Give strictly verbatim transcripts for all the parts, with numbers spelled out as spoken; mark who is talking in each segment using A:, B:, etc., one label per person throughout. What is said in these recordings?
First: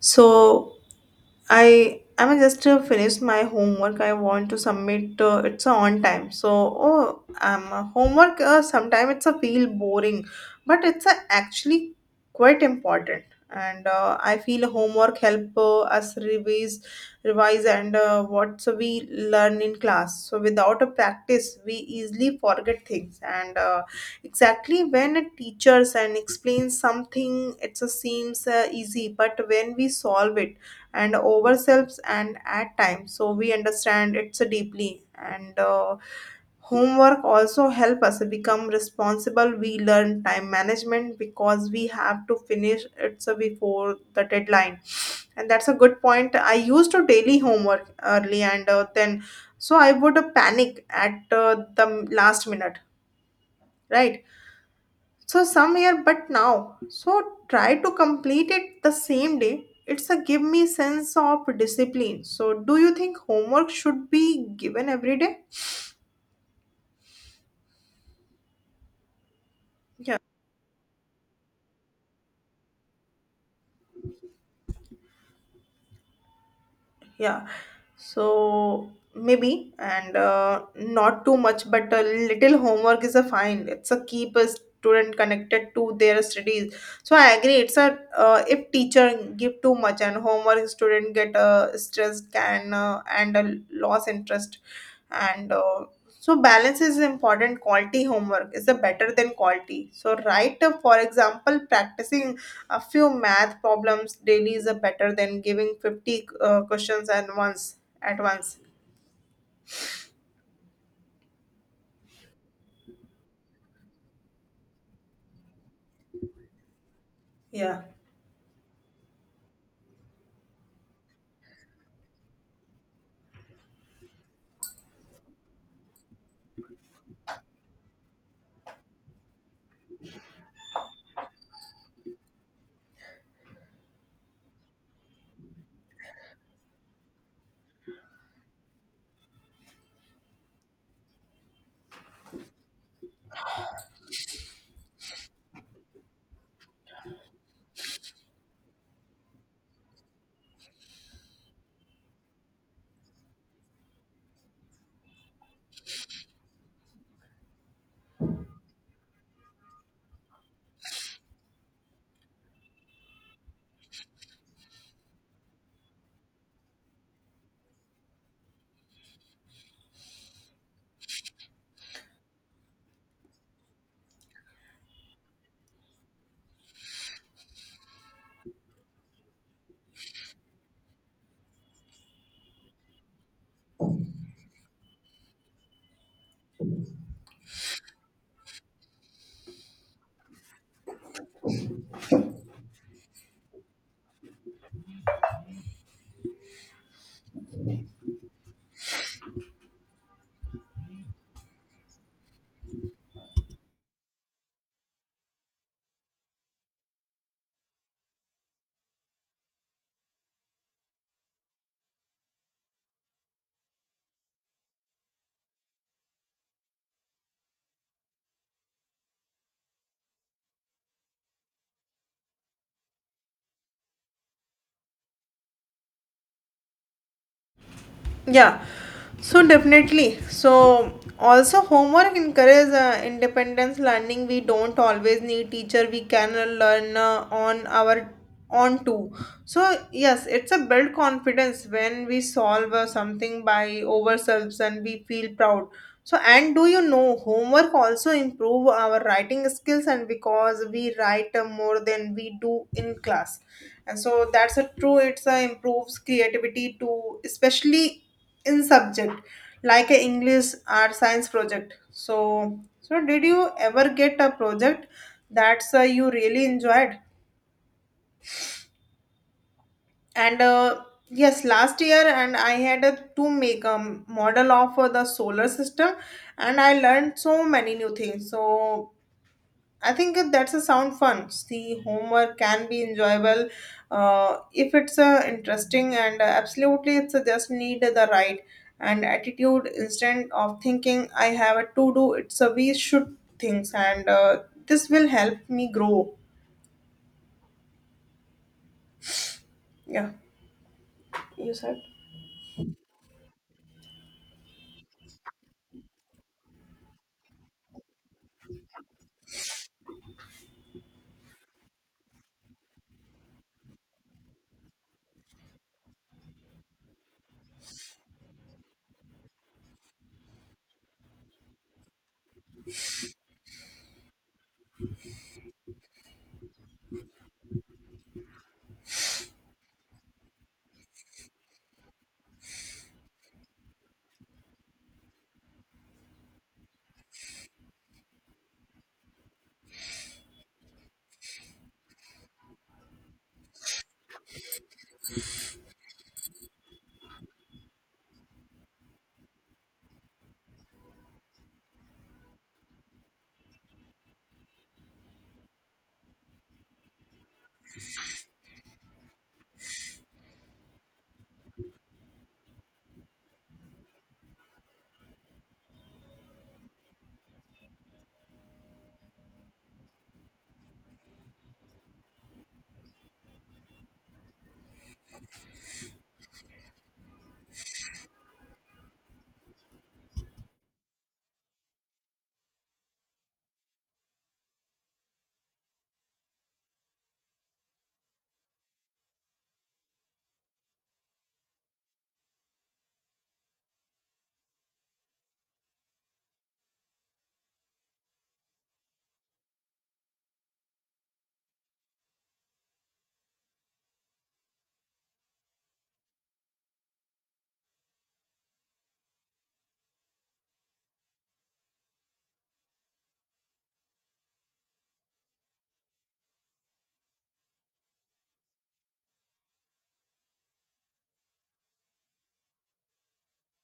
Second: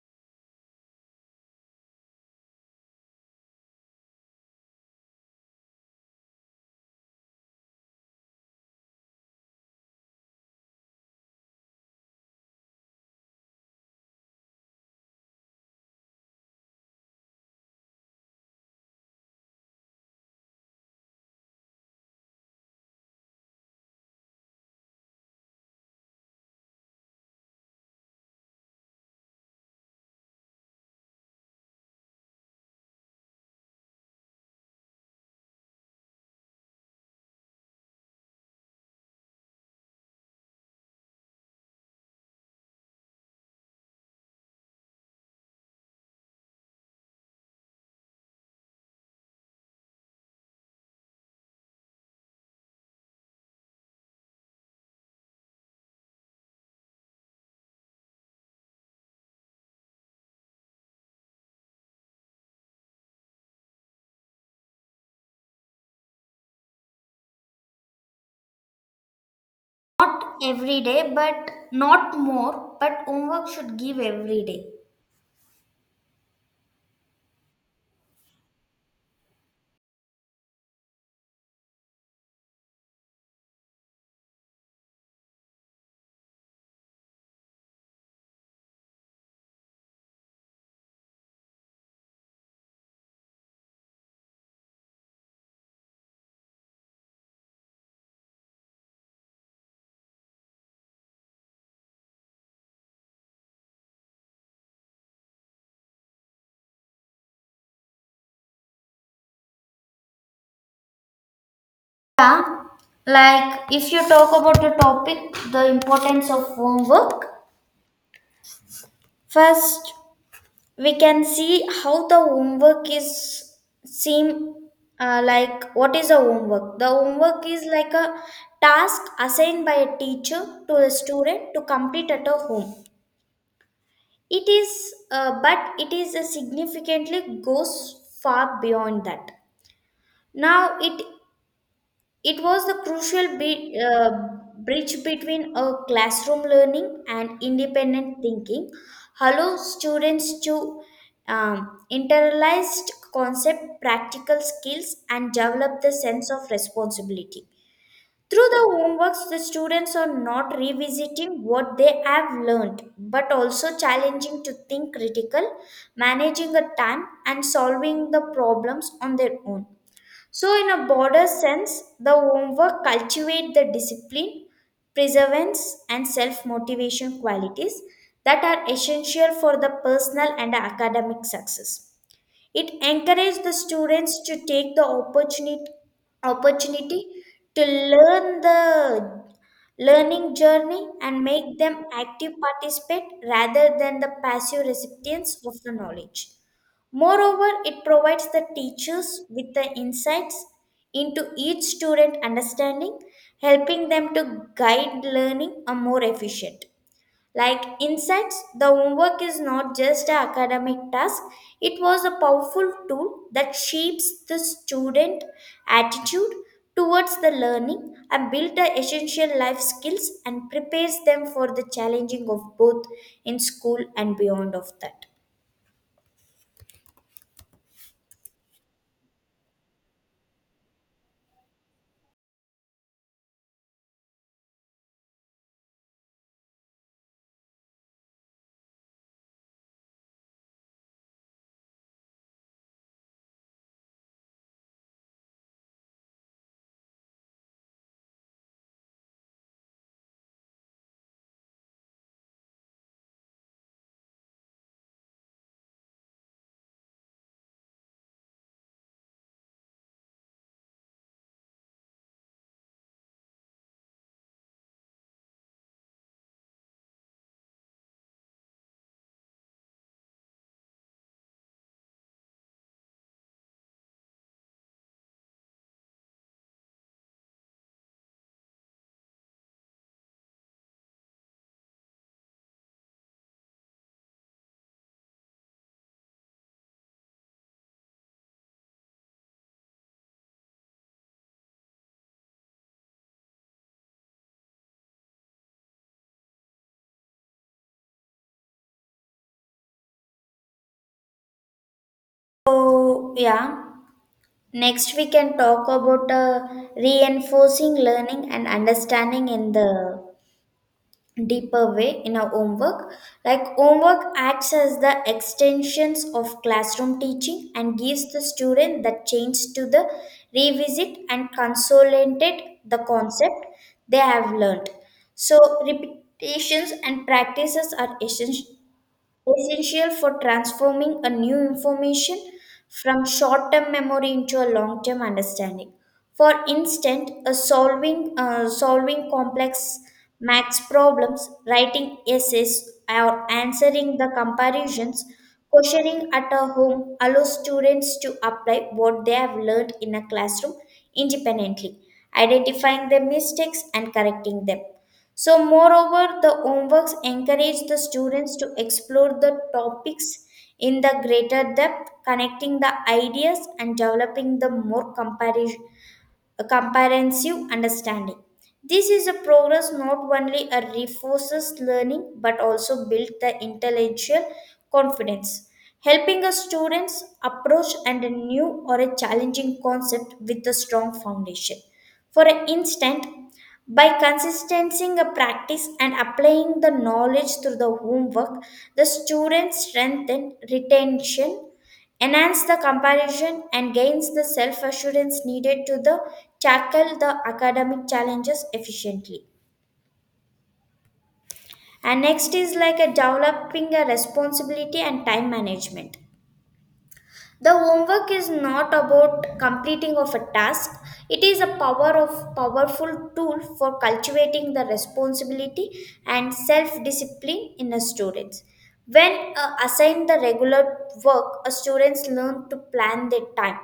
A: So I I mean just uh, finished my homework. I want to submit. Uh, it's on time. So oh, um, uh, homework. Uh, Sometimes it's a feel boring, but it's uh, actually quite important. And uh, I feel homework help uh, us revise, revise, and uh, what we learn in class. So without a practice, we easily forget things. And uh, exactly when a teachers and explains something, it uh, seems uh, easy. But when we solve it and ourselves and at times so we understand it's a deeply and uh, homework also help us become responsible, we learn time management because we have to finish it so before the deadline. And that's a good point. I used to daily homework early and uh, then so I would uh, panic at uh, the last minute, right. So somewhere, but now so try to complete it the same day. It's a give me sense of discipline. So do you think homework should be given every day? Yeah.
B: Not every day, but not more, but homework should give every day.
A: Yeah, so maybe and uh, not too much but a little homework is a fine, it's a keep a student connected to their studies. So I agree. It's a uh, if teacher give too much and homework, student get uh, stressed, can uh, and uh, loss interest. And uh, So balance is important. Quality homework is a better than quality. So right, uh, for example, practicing a few math problems daily is a better than giving fifty uh, questions at once. At once.
B: Yeah, like if you talk about the topic, the importance of homework,
A: Yeah.
B: first we can see how the homework is seem uh, like what is a homework? The homework is like a task assigned by a teacher to a student to complete at a home. It is, uh, but it is a significantly goes far beyond that. Now it it was the crucial be- uh, bridge between a classroom learning and independent thinking, allow students to um, internalized concept, practical skills, and develop the sense of responsibility. Through the homeworks, the students are not revisiting what they have learned, but also challenging to think critical, managing the time, and solving the problems on their own. So, in a broader sense, the homework cultivate the discipline, perseverance, and self-motivation qualities that are essential for the personal and academic success. It encouraged the students to take the opportunity opportunity to learn the learning journey and make them active participate rather than the passive recipients of the knowledge. Moreover, it provides the teachers with the insights into each student understanding, helping them to guide learning a more efficient. Like insights, the homework is not just an academic task, it was a powerful tool that shapes the student attitude towards the learning and build the essential life skills and prepares them for the challenging of both in school and beyond of that.
A: Yeah, so definitely. So also homework encourage uh, independence learning. We don't always need teacher. We can uh, learn uh, on our on too. So yes, it's a build confidence when we solve uh, something by ourselves and we feel proud. So and do you know homework also improve our writing skills and because we write uh, more than we do in class. And so that's a true, it's a improves creativity too, especially in subject like a English or science project. So so did you ever get a project that's uh, you really enjoyed and uh, yes, last year and I had a, to make a model of uh, the solar system and I learned so many new things. So I think that that's a sound fun. See, homework can be enjoyable uh, if it's uh, interesting, and uh, absolutely, it's uh, just need the right and attitude instead of thinking I have a to do. It's a we should things, and uh, this will help me grow. Yeah, you said.
B: So yeah. Next, we can talk about uh, reinforcing learning and understanding in the deeper way in our homework. Like, homework acts as the extensions of classroom teaching and gives the student the chance to the revisit and consolidate the concept they have learned. So, repetitions and practices are essen- essential for transforming a new information from short-term memory into a long-term understanding. For instance, a solving uh, solving complex maths problems, writing essays, or answering the comparisons, questioning at a home allows students to apply what they have learned in a classroom independently, identifying their mistakes and correcting them. So, moreover, the homeworks encourage the students to explore the topics in the greater depth, connecting the ideas and developing the more comparison a comprehensive understanding. This is a progress not only a reinforces learning but also build the intellectual confidence, helping a students approach and a new or a challenging concept with a strong foundation. For instance, by consistency a practice and applying the knowledge through the homework, the students strengthen retention enhance the comparison and gains the self-assurance needed to the tackle the academic challenges efficiently and next is like a developing a responsibility and time management the homework is not about completing of a task it is a power of powerful tool for cultivating the responsibility and self discipline in a students when uh, assigned the regular work a students learn to plan their time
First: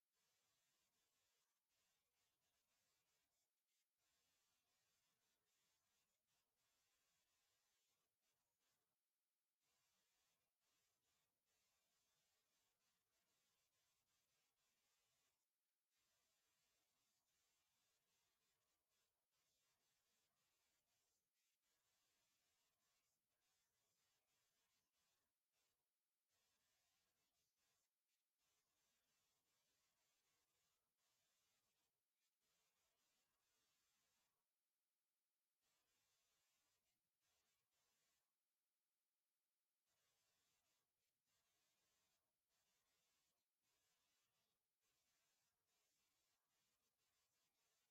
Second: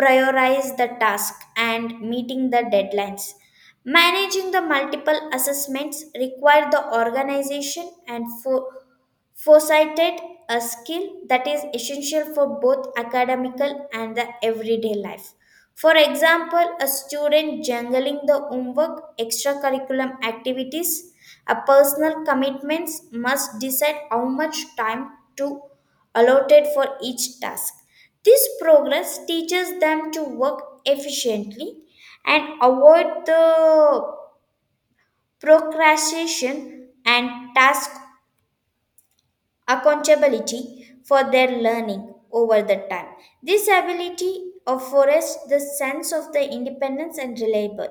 B: prioritize the task and meeting the deadlines. Managing the multiple assessments require the organization and fo- Foresighted, a skill that is essential for both academical and the everyday life. For example, a student juggling the homework, extracurricular activities, a personal commitments must decide how much time to allotted for each task. This progress teaches them to work efficiently and avoid the procrastination and task accountability for their learning over the time. This ability affords the sense of the independence and reliable.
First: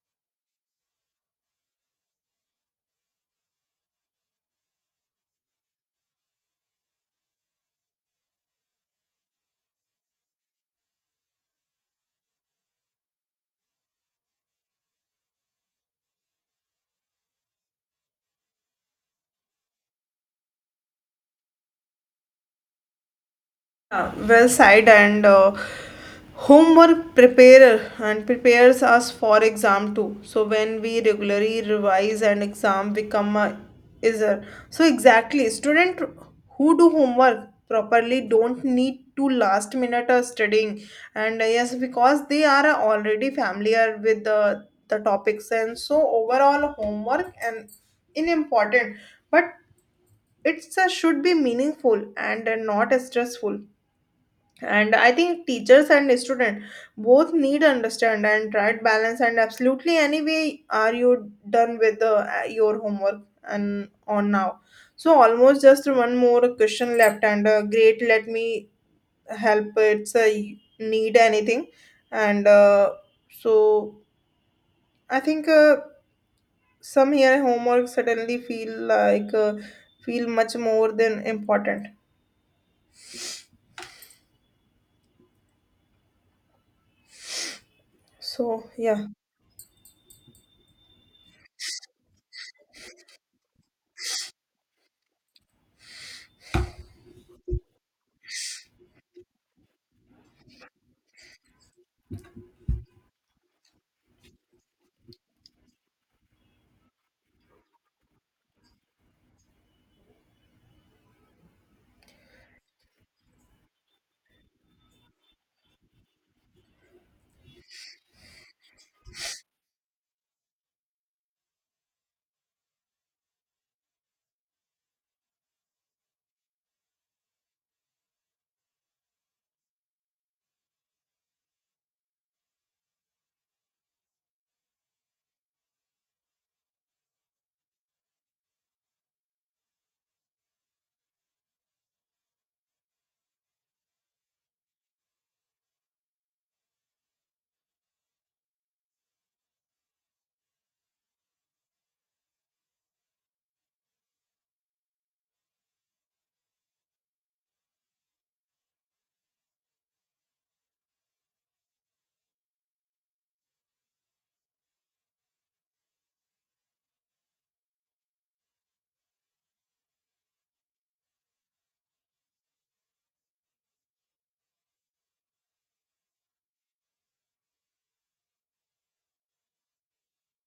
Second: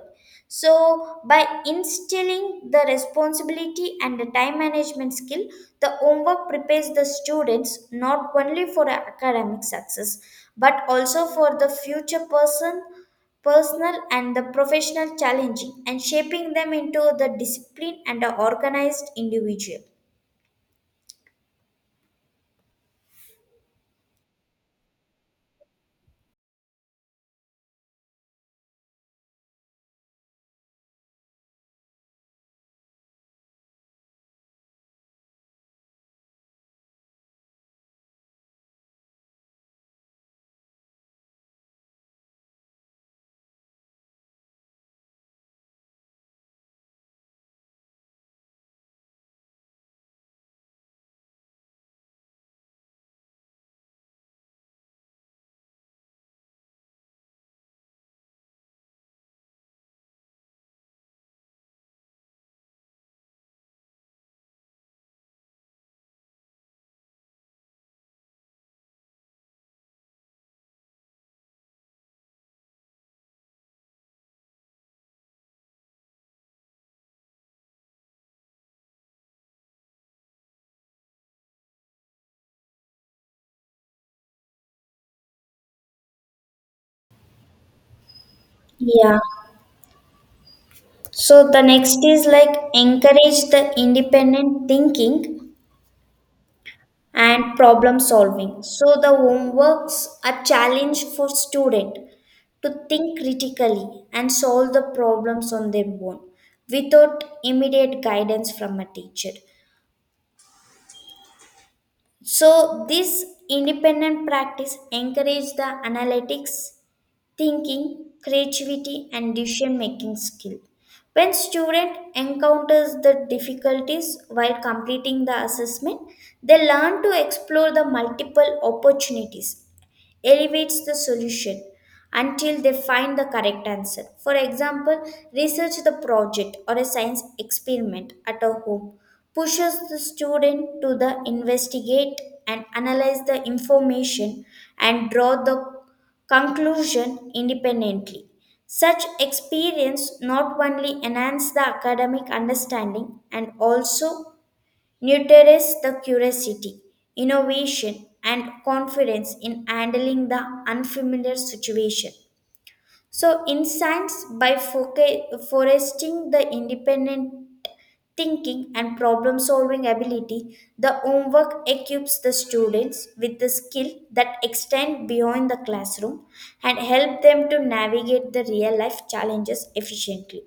B: So by instilling the responsibility and the time management skill, the homework prepares the students not only for academic success but also for the future person personal and the professional challenging and shaping them into the disciplined and the organized individual.
A: Yeah, well said and uh, homework preparer and prepares us for exam too, so when we regularly revise and exam become a easier. So exactly, student who do homework properly don't need to last minute uh, studying and uh, yes, because they are uh, already familiar with the the topics. And so overall homework and in important but it's uh, should be meaningful and uh, not stressful and I think teachers and student both need understand and try to balance. And absolutely, anyway, are you done with the, uh, your homework and on now? So almost, just one more question left and uh, great, let me help it's a need anything. And uh, so I think uh, some here homework suddenly feel like uh, feel much more than important. So yeah.
B: Yeah. So the next is like encourage the independent thinking and problem solving. So the homeworks a challenge for student to think critically and solve the problems on their own without immediate guidance from a teacher. So this independent practice encourage the analytics thinking, creativity, and decision making skill. When student encounters the difficulties while completing the assessment, they learn to explore the multiple opportunities elevates the solution until they find the correct answer. For example, research the project or a science experiment at a home pushes the student to the investigate and analyze the information and draw the conclusion independently. Such experience not only enhance the academic understanding and also nurtures the curiosity, innovation, and confidence in handling the unfamiliar situation. So, in science, by foca- foresting the independent thinking and problem solving ability, the homework equips the students with the skill that extend beyond the classroom and help them to navigate the real life challenges efficiently.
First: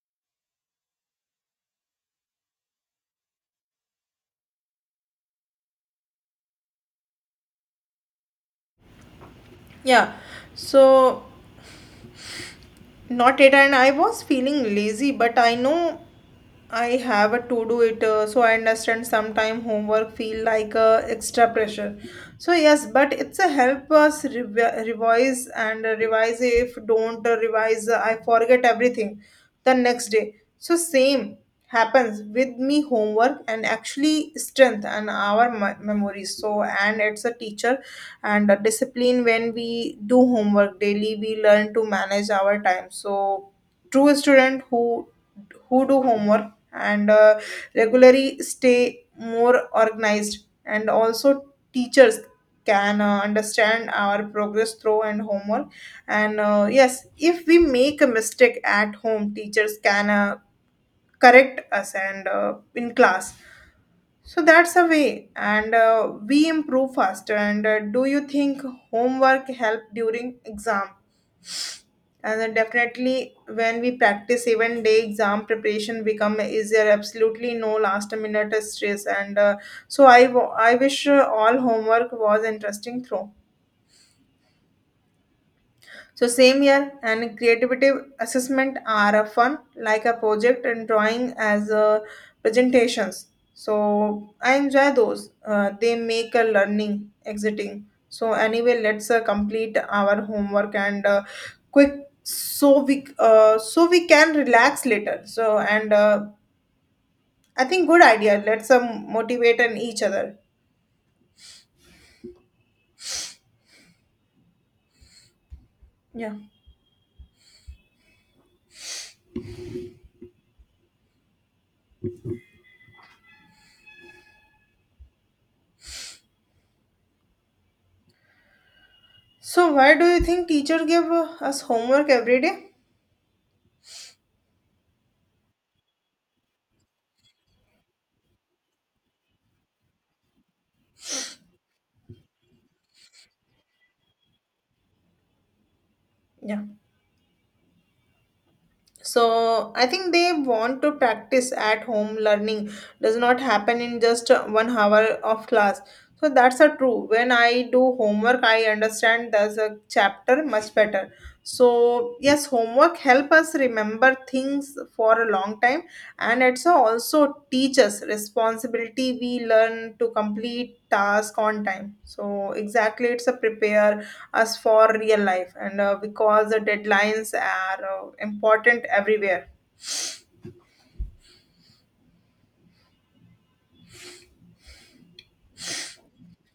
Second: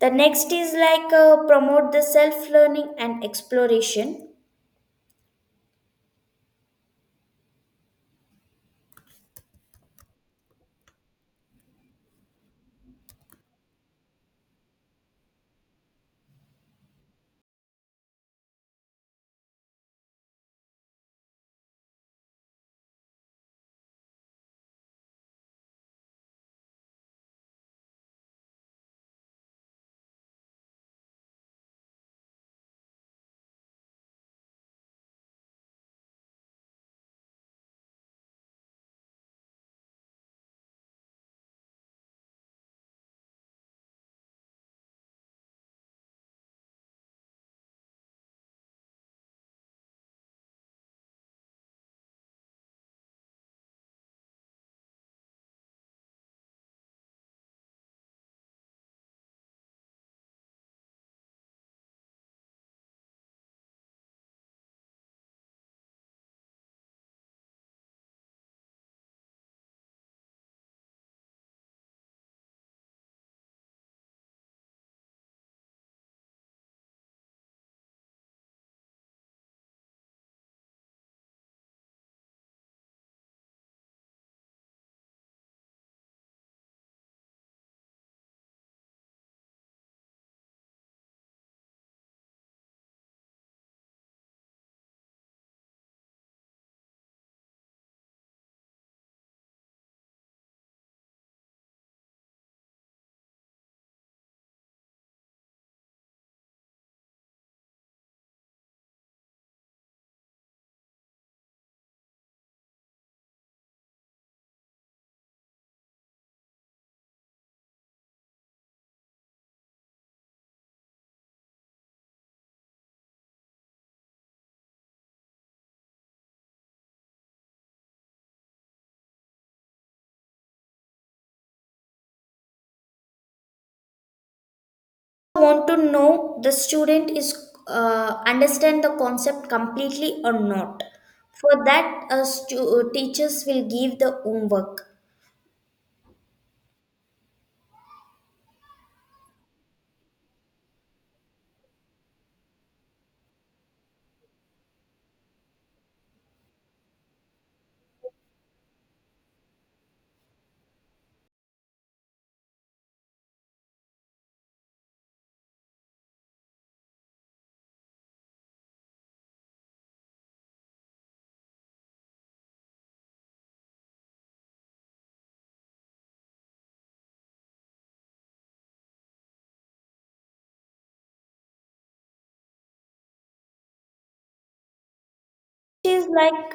B: The next is like uh, promote the self learning and exploration
A: Yeah, so not it and I was feeling lazy but I know I have a to do it, uh, so I understand sometime homework feel like uh, extra pressure. So yes, but it's a help us revi- revise and uh, revise, if don't uh, revise uh, I forget everything the next day. So same happens with me, homework and actually strength and our me- memory. So and it's a teacher and uh, discipline. When we do homework daily we learn to manage our time. So true, student who who do homework and uh, regularly stay more organized. And also teachers can uh, understand our progress through and homework and uh, yes, if we make a mistake at home, teachers can uh, correct us and uh, in class. So that's a way, and uh, we improve faster. And uh, Do you think homework help during exam? And then definitely, when we practice even day, exam preparation become, is there absolutely no last minute stress. And uh, so I, w- I wish uh, all homework was interesting through. So same year and creative assessment are a fun like a project and drawing as a presentations. So I enjoy those. Uh, they make a learning exciting. So anyway, let's uh, complete our homework and uh, quick so we uh, so we can relax later. So and uh, I think good idea. Let's uh, motivate and each other. Yeah. So why do you think teacher give uh, us homework every day?
B: want to know the student is uh, understand the concept completely or not for that uh, stu- teachers will give the homework
A: Yeah. So I think they want to practice at home, learning does not happen in just uh, one hour of class. So that's a true, when I do homework I understand there's a chapter much better. So yes, homework help us remember things for a long time. And it's also teach us responsibility, we learn to complete task on time. So exactly, it's a prepare as for real life and uh, because the deadlines are uh, important everywhere.
B: it is like.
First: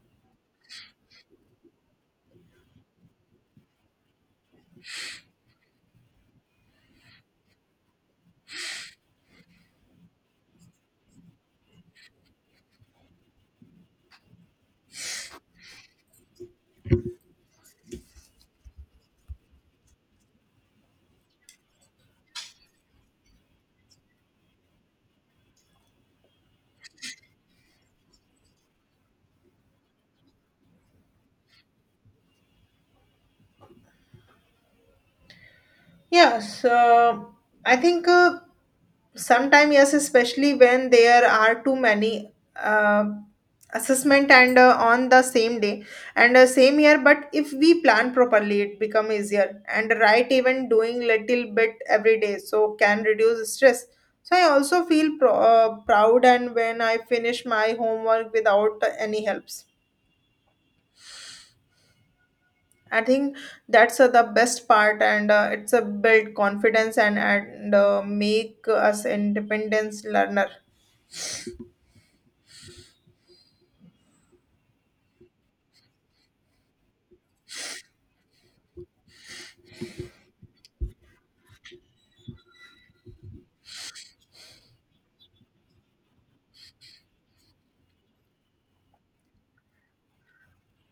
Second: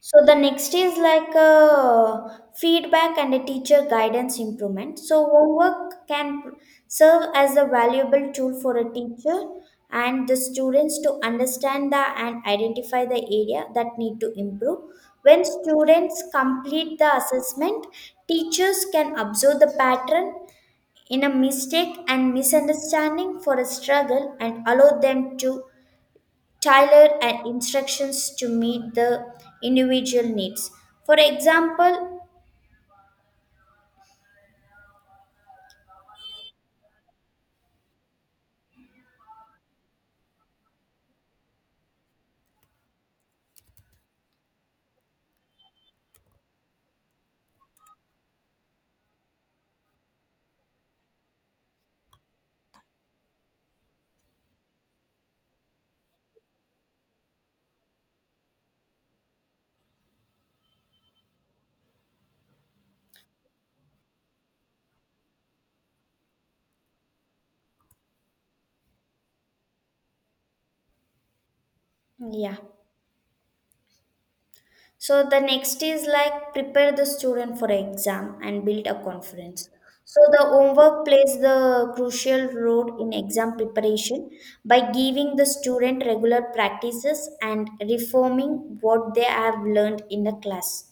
B: So the next is like a feedback and a teacher guidance improvement. So homework can serve as a valuable tool for a teacher and the students to understand the and identify the area that need to improve. When students complete the assessment, teachers can observe the pattern in a mistake and misunderstanding for a struggle and allow them to tailored and instructions to meet the individual needs. For example,
A: Yeah, so I think uh, sometime yes, especially when there are too many uh, assessment and uh, on the same day and uh, same year. But if we plan properly it become easier and right, even doing little bit every day so can reduce stress. So I also feel pro- uh, proud and when I finish my homework without any helps. I think that's uh, the best part, and uh, it's a build confidence and and uh, make us independence learner.
B: yeah. So the next is like prepare the student for exam and build a confidence. So the homework plays the crucial role in exam preparation by giving the student regular practices and reforming what they have learned in the class.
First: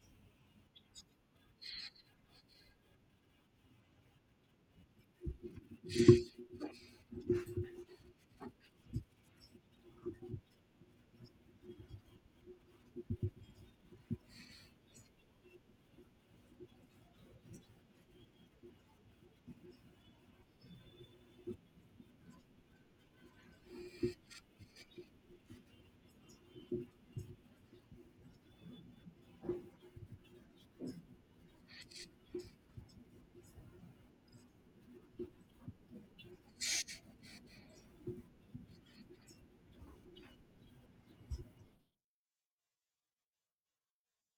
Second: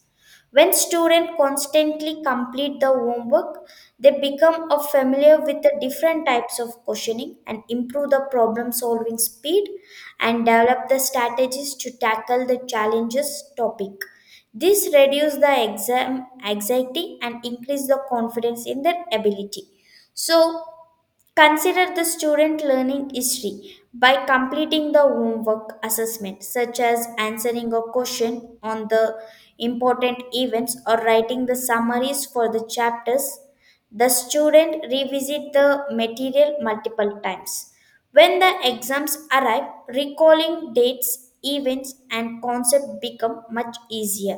B: When students constantly complete the homework, they become a familiar with the different types of questioning and improve the problem solving speed and develop the strategies to tackle the challenges topic. This reduces the exam anxiety and increase the confidence in their ability. So, consider the student learning history by completing the homework assessment, such as answering a question on the important events or writing the summaries for the chapters. The student revisit the material multiple times. When the exams arrive, recalling dates, events, and concepts become much easier.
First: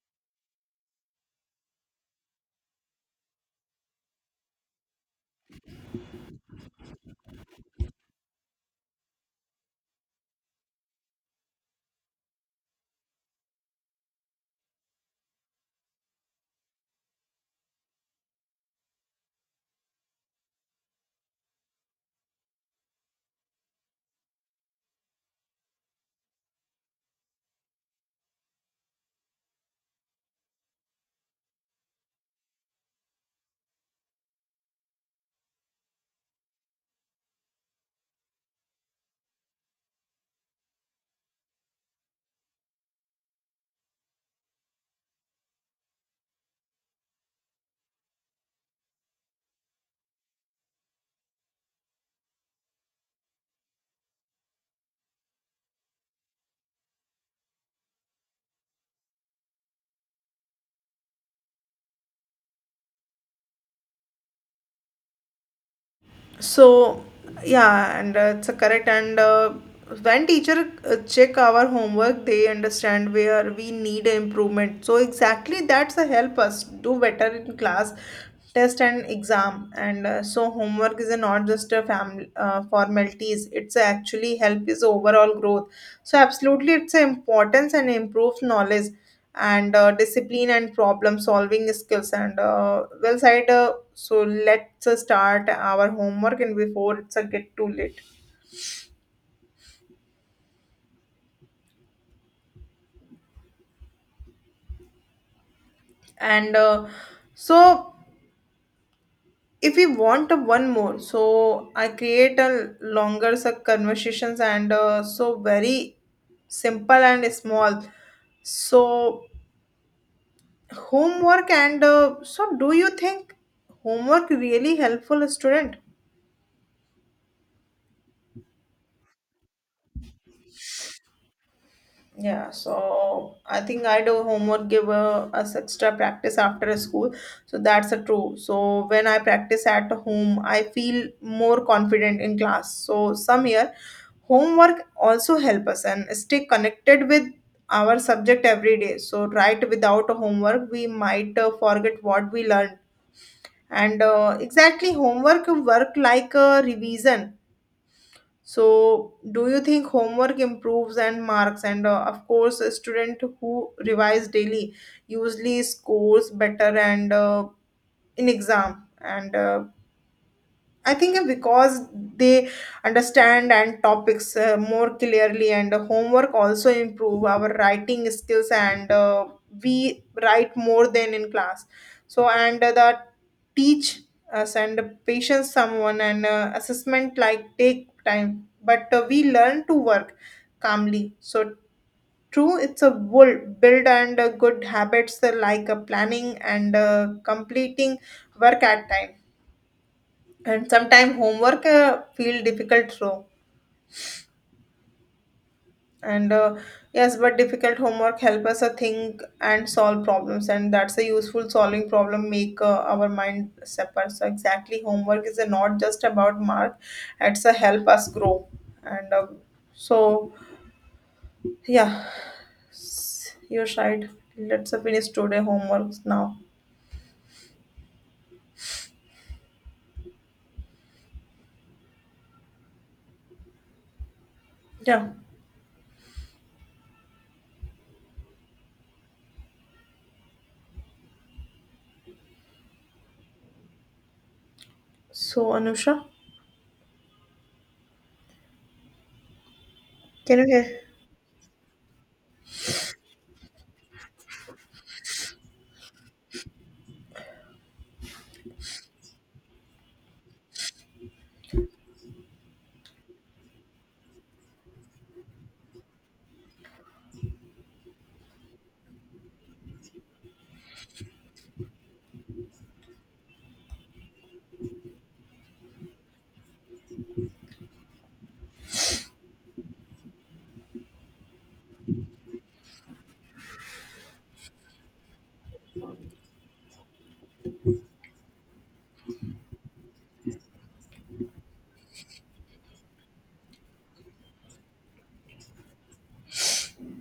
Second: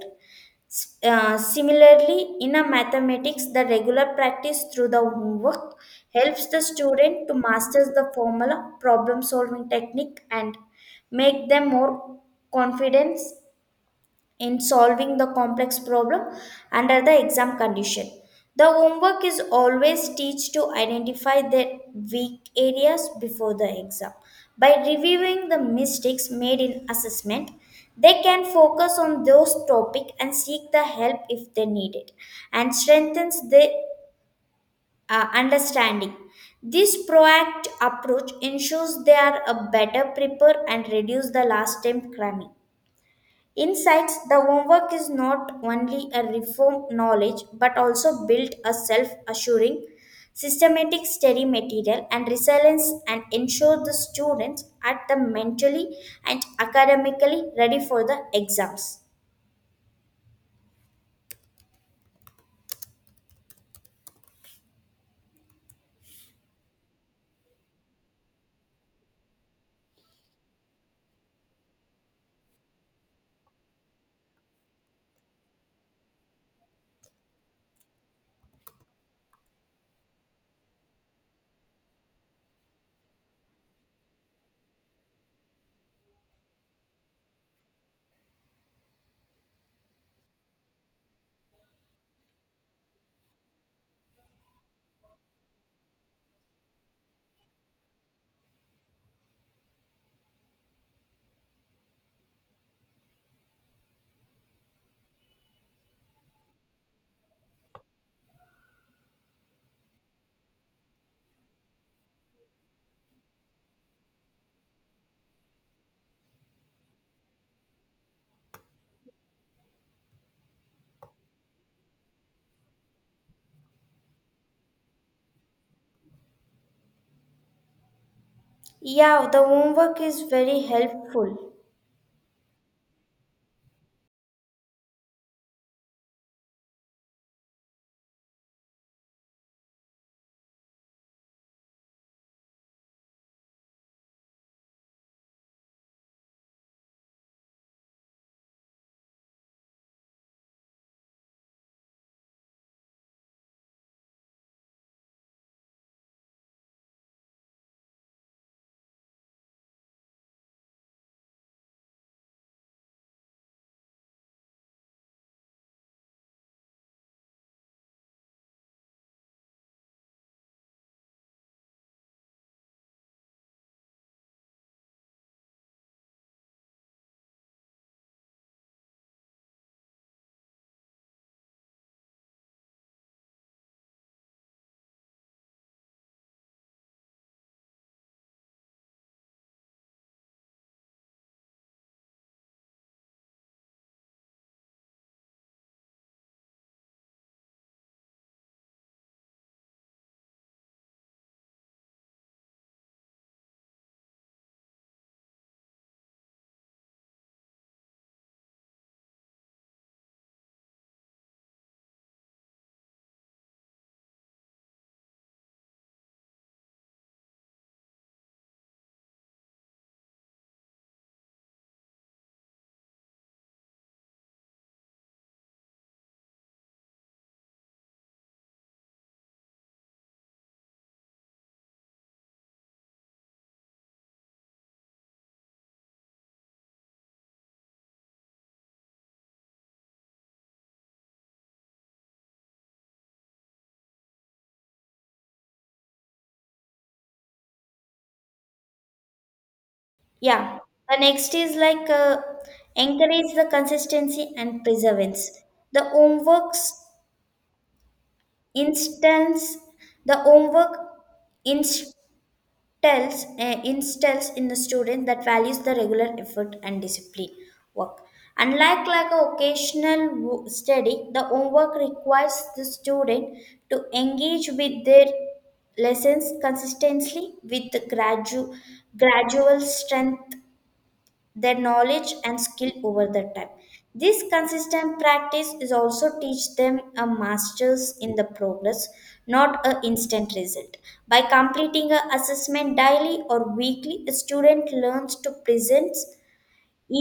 B: S- uh, similarly, in a mathematics, the regular practice through the homework helps the student to master the formula, problem solving technique, and make them more confident in solving the complex problem under the exam condition. The homework is always teach to identify their weak areas before the exam. By reviewing the mistakes made in assessment, they can focus on those topic and seek the help if they need it and strengthens their uh, understanding. This proactive approach ensures they are a better prepare and reduce the last time cramming. Insights the homework is not only a reform knowledge but also build a self assuring, systematic study material and resilience and ensure the students are the mentally and academically ready for the exams.
A: So, yeah, and uh, it's a correct. And uh, When teacher uh, check our homework, they understand where we need improvement. So exactly, that's a help us do better in class, test and exam. And uh, so homework is a not just a family uh, formalities. It's a actually help is overall growth. So absolutely, it's a importance and improves knowledge and uh, discipline and problem solving skills and uh, well said uh, so let's uh, start our homework and before it's a get too late. And uh, so if we want a one more, so I create a longer so conversations and uh, so very simple and small. So homework and uh, so do you think homework really helpful a student?
B: Yeah, the homework is very helpful.
A: Yeah, so I think I do homework give uh, us extra practice after a school. So that's a true. So when I practice at home, I feel more confident in class. So some year homework also help us and stay connected with our subject every day. So right, without homework, we might uh, forget what we learned. And uh, Exactly, homework work like a revision. So, do you think homework improves and marks? And uh, Of course, a student who revise daily usually scores better and uh, in exam. And uh, I think because they understand and topics uh, more clearly, and uh, homework also improve our writing skills, and uh, we write more than in class. So, and uh, the teach us and patience someone and uh, assessment like take time but uh, we learn to work calmly. So true, it's a bull, build and uh, good habits uh, like uh, planning and uh, completing work at time. And sometimes homework uh, feel difficult so and uh, yes, but difficult homework help us uh, think and solve problems. And that's a useful, solving problem make uh, our mind separate. So exactly, homework is uh, not just about mark, it's a help us grow and uh, so yeah. S- your side, let's uh, finish today homeworks now. Yeah. So Anusha, can you
B: Yeah.
A: hear?
B: The next is like uh, encourage the consistency and perseverance. The homeworks instance, the homework inst- tells uh, Instills in the student that values the regular effort and discipline work unlike like a occasional wo- study the homework requires the student to engage with their lessons consistently with the gradu- gradual strength their knowledge and skill over the time. This consistent practice is also teach them a masters in the progress, not a instant result. By completing a assessment daily or weekly, a student learns to present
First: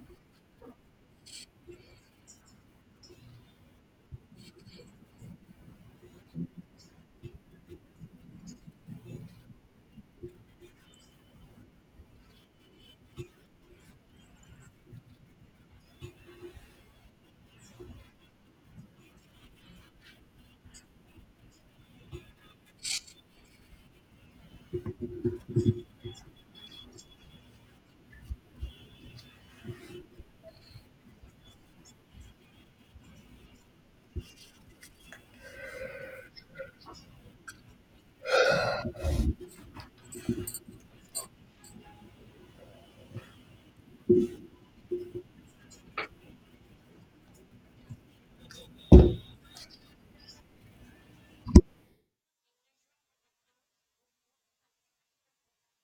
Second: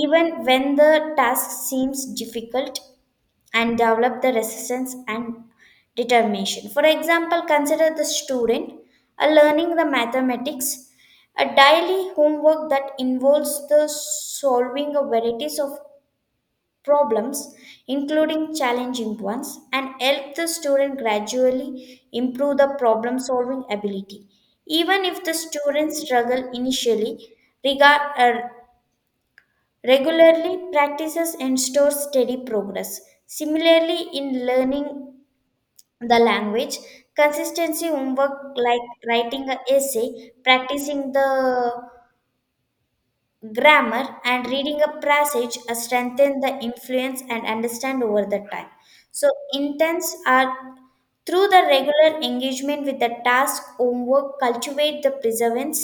B: even when the task seems difficult and develop the resistance and determination. For example, consider the student uh, learning the mathematics, a daily homework that involves the solving a varieties of problems, including challenging ones, and help the student gradually improve the problem solving ability. Even if the students struggle initially, regard, uh, regularly practices and stores steady progress. Similarly, in learning the language, consistency homework like writing an essay, practicing the grammar and reading a passage uh, strengthen the influence and understand over the time so intents are through the regular engagement with the task homework cultivate the perseverance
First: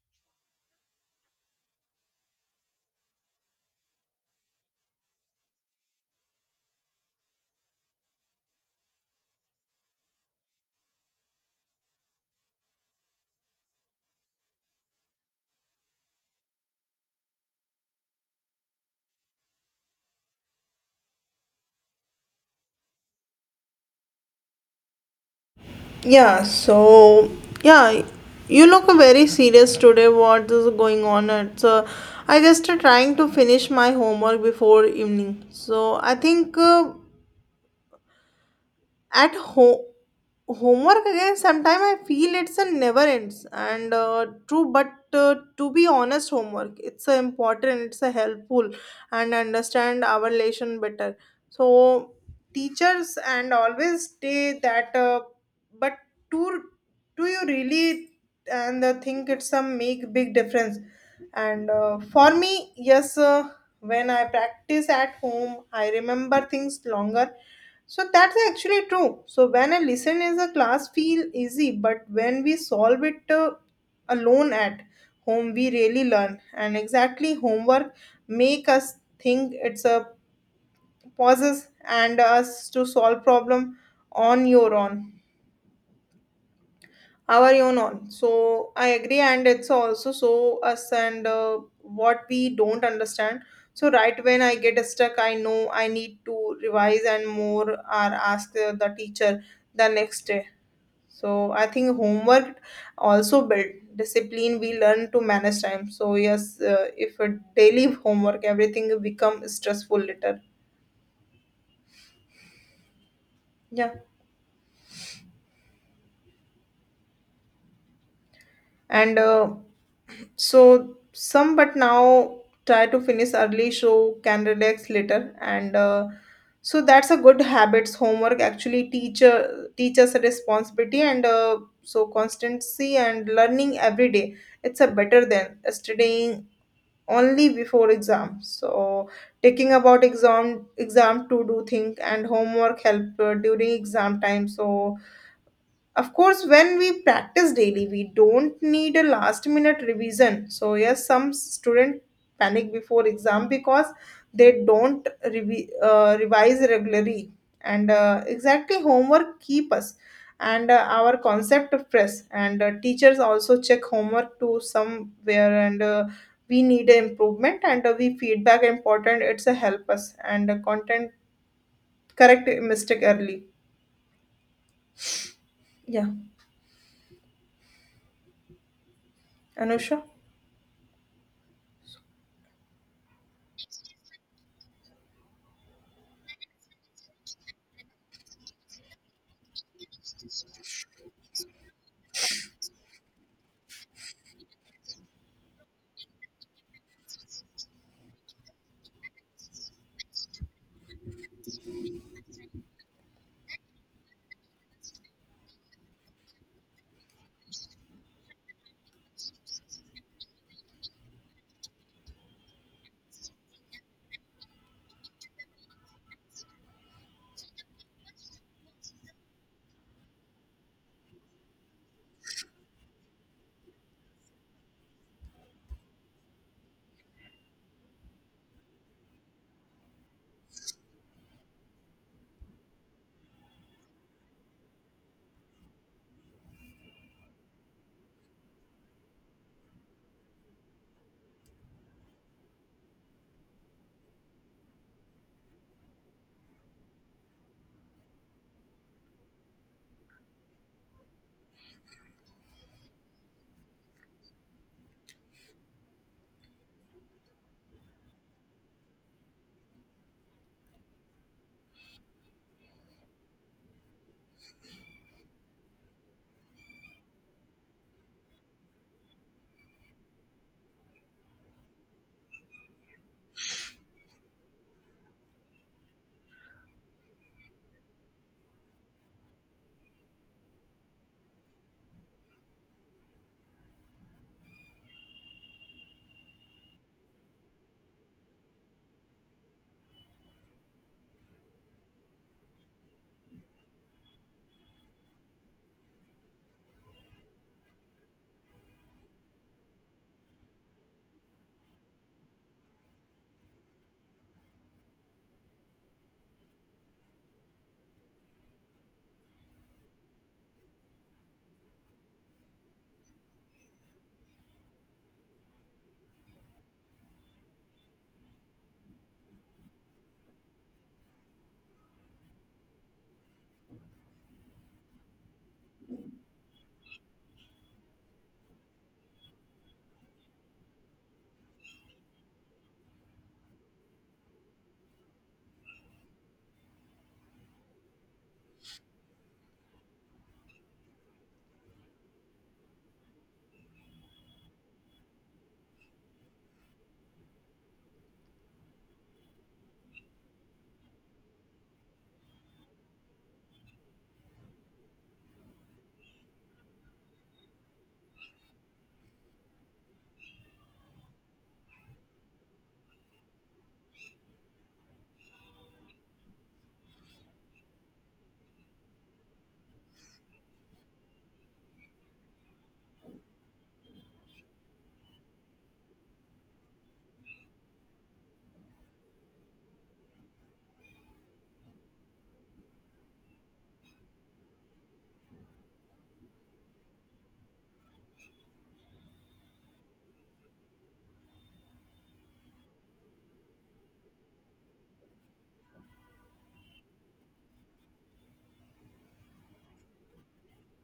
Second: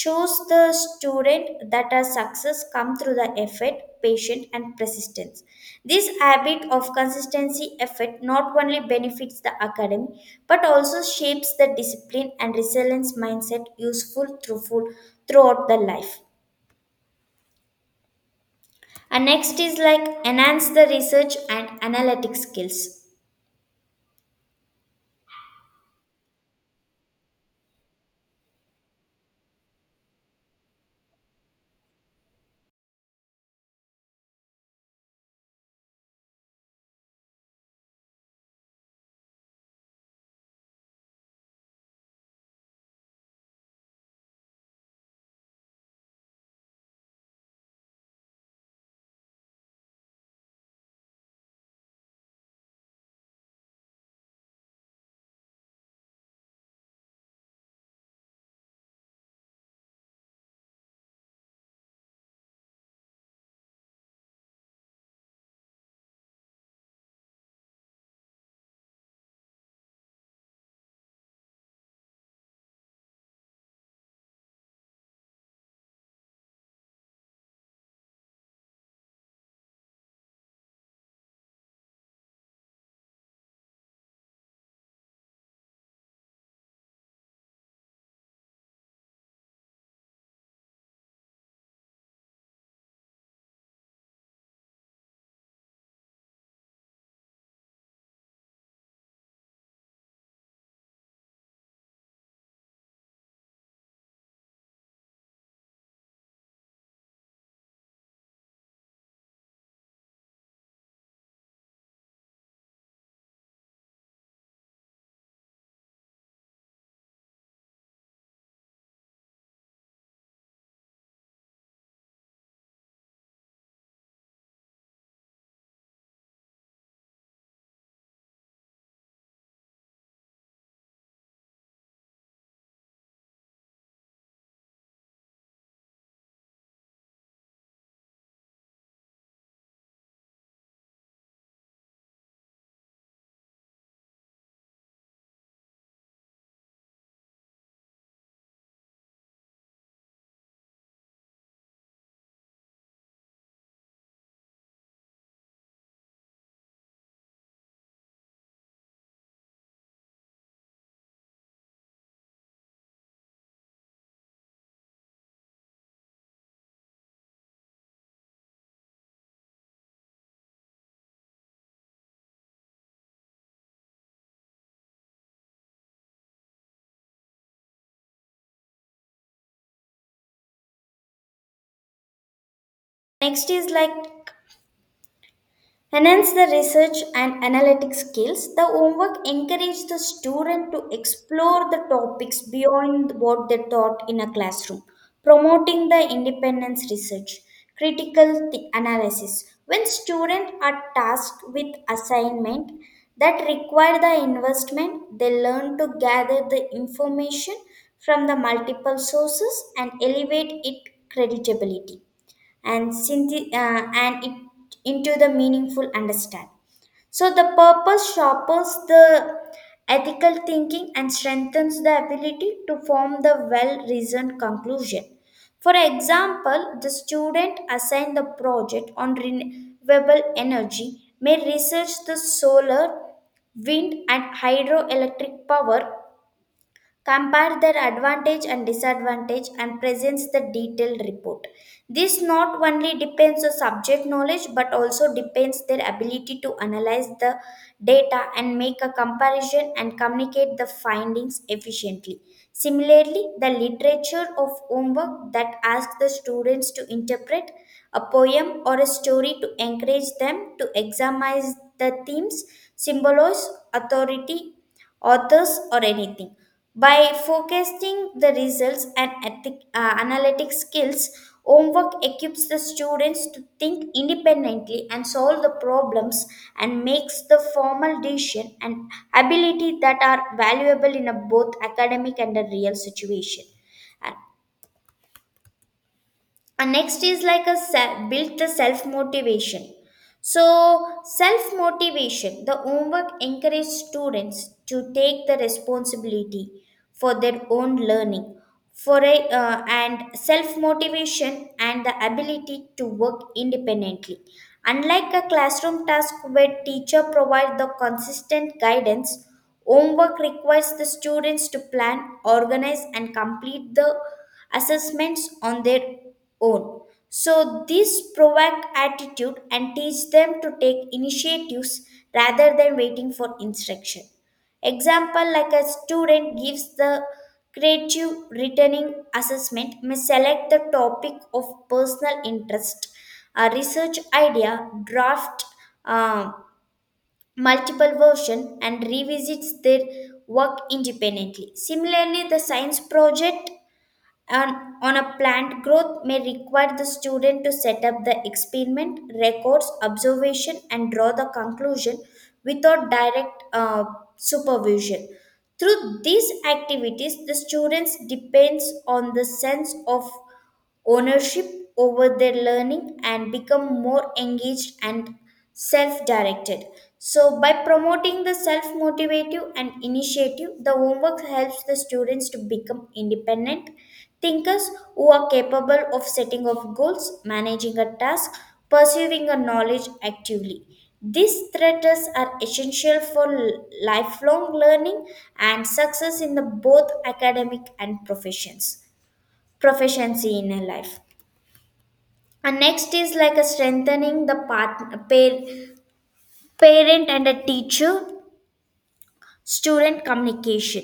B: shows the student that a success come through the effort patience and persistence this habit of consistency effort not only benefits the academy but also shapes the discipline and resilience mindset useful through full- throughout the life and next is like enhance the research and analytic skills.
A: Yeah, so yeah, you look very serious today. What is going on? It's uh, I just uh, trying to finish my homework before evening. So I think uh, at home homework again. Sometimes I feel it's a never ends and uh, true, but uh, to be honest, homework it's a important, it's a helpful and understand our relation better. So teachers and always say that uh, but do do you really and uh, think it's a make big difference and uh, for me yes uh, when I practice at home I remember things longer. So that's actually true. So when a listen is a class feel easy, but when we solve it uh, alone at home, we really learn. And exactly homework make us think. It's a pauses and us to solve problem on your own, our own on. So I agree, and it's also so us and uh, what we don't understand. So right, when I get stuck, I know I need to revise and more or ask uh, the teacher the next day. So I think homework also build discipline. We learn to manage time. So yes, uh, if a daily homework, everything will become stressful later. Yeah, and uh, so some, but now try to finish early, so can relax later, and uh, so that's a good habits. Homework actually teach uh, teach us a responsibility and uh, so constancy and learning every day. It's a better than studying only before exam so taking about exam exam to do think and homework help uh, during exam time so of course, when we practice daily, we don't need a last minute revision. So, yes, some student panic before exam because they don't revi- uh, revise regularly. And uh, Exactly homework keep us and uh, our concept of press and uh, teachers also check homework to somewhere and uh, we need a improvement and uh, we feedback important it's a help us and uh, content correct mistake early. Yeah. Anusha.
B: Next is like enhance the research and analytic skills. The homework encourages the student to explore the topics beyond what they taught in a classroom, promoting the independence research, critical thi- analysis. When students are tasked with assignment that require the investment, they learn to gather the information from the multiple sources and elevate it credibility and synth- uh, and it into the meaningful understand. So the purpose sharpens the ethical thinking and strengthens the ability to form the well-reasoned conclusion. For example, the student assigned the project on renewable energy may research the solar, wind, and hydroelectric power, compare their advantage and disadvantage, and presents the detailed report. This not only depends on subject knowledge but also depends their ability to analyze the data and make a comparison and communicate the findings efficiently. Similarly, the literature of homework that asks the students to interpret a poem or a story to encourage them to examine the themes, symbolize, authority, authors or anything. By focusing the results and ethic, uh, analytic skills, homework equips the students to think independently and solve the problems and makes the formal decision and ability that are valuable in a both academic and a real situation. And next is like a se- build the self motivation. So self motivation, the homework encourage students to take the responsibility for their own learning, for a, uh, and self motivation and the ability to work independently. Unlike a classroom task where teacher provide the consistent guidance, homework requires the students to plan, organize and complete the assessments on their own. So this provoke attitude and teach them to take initiatives rather than waiting for instruction. Example, like a student gives the creative returning assessment may select the topic of personal interest, a research idea, draft uh, multiple version, and revisits their work independently. Similarly, the science project on, on a plant growth may require the student to set up the experiment, records observation and draw the conclusion without direct uh, supervision. Through these activities, the students depends on the sense of ownership over their learning and become more engaged and self directed. So, by promoting the self motivative and initiative, the homework helps the students to become independent thinkers who are capable of setting of goals, managing a task, pursuing a knowledge actively. These threats are essential for l- lifelong learning and success in the both academic and professions proficiency in a life. And next is like a strengthening the part, par- parent and a teacher student communication.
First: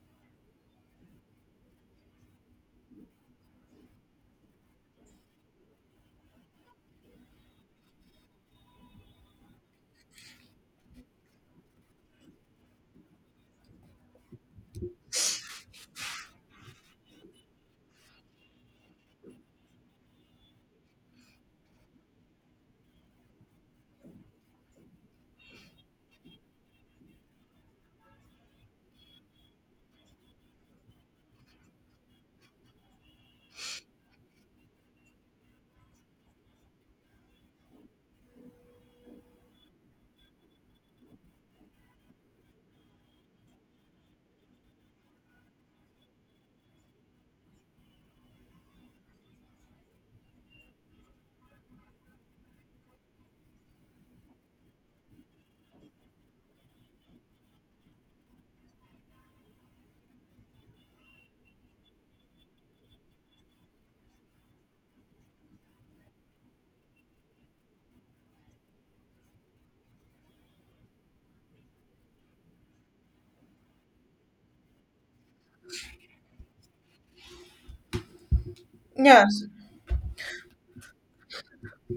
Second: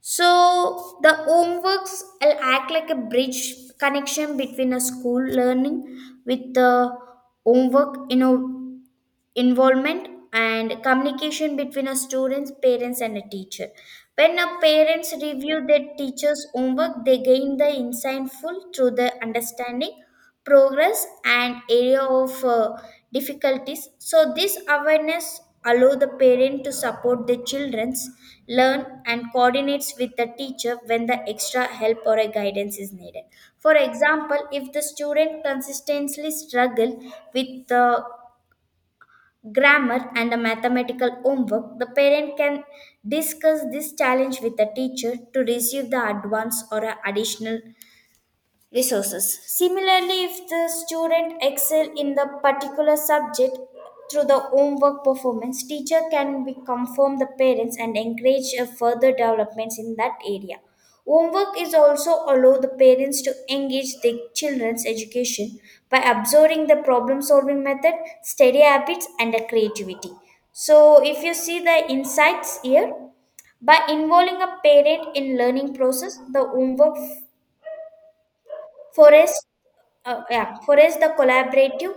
B: So the homeworks will act like a bridge connection between a school learning with the homework. You know, involvement and communication between a students parents and a teacher. When a parents review their teacher's homework, they gain the insightful through the understanding progress and area of uh, difficulties. So this awareness allow the parent to support their children's learn and coordinates with the teacher when the extra help or a guidance is needed. For example, if the student consistently struggle with the grammar and a mathematical homework, the parent can discuss this challenge with the teacher to receive the advance or a additional resources. Similarly, if the student excel in the particular subject through the homework performance, teacher can be confirm the parents and encourage a further developments in that area. Homework is also allow the parents to engage their children's education by observing the problem solving method, study habits, and the creativity. So, if you see the insights here, by involving a parent in learning process, the homework
A: Yeah.
B: Forest, uh, yeah, forest. The collaborative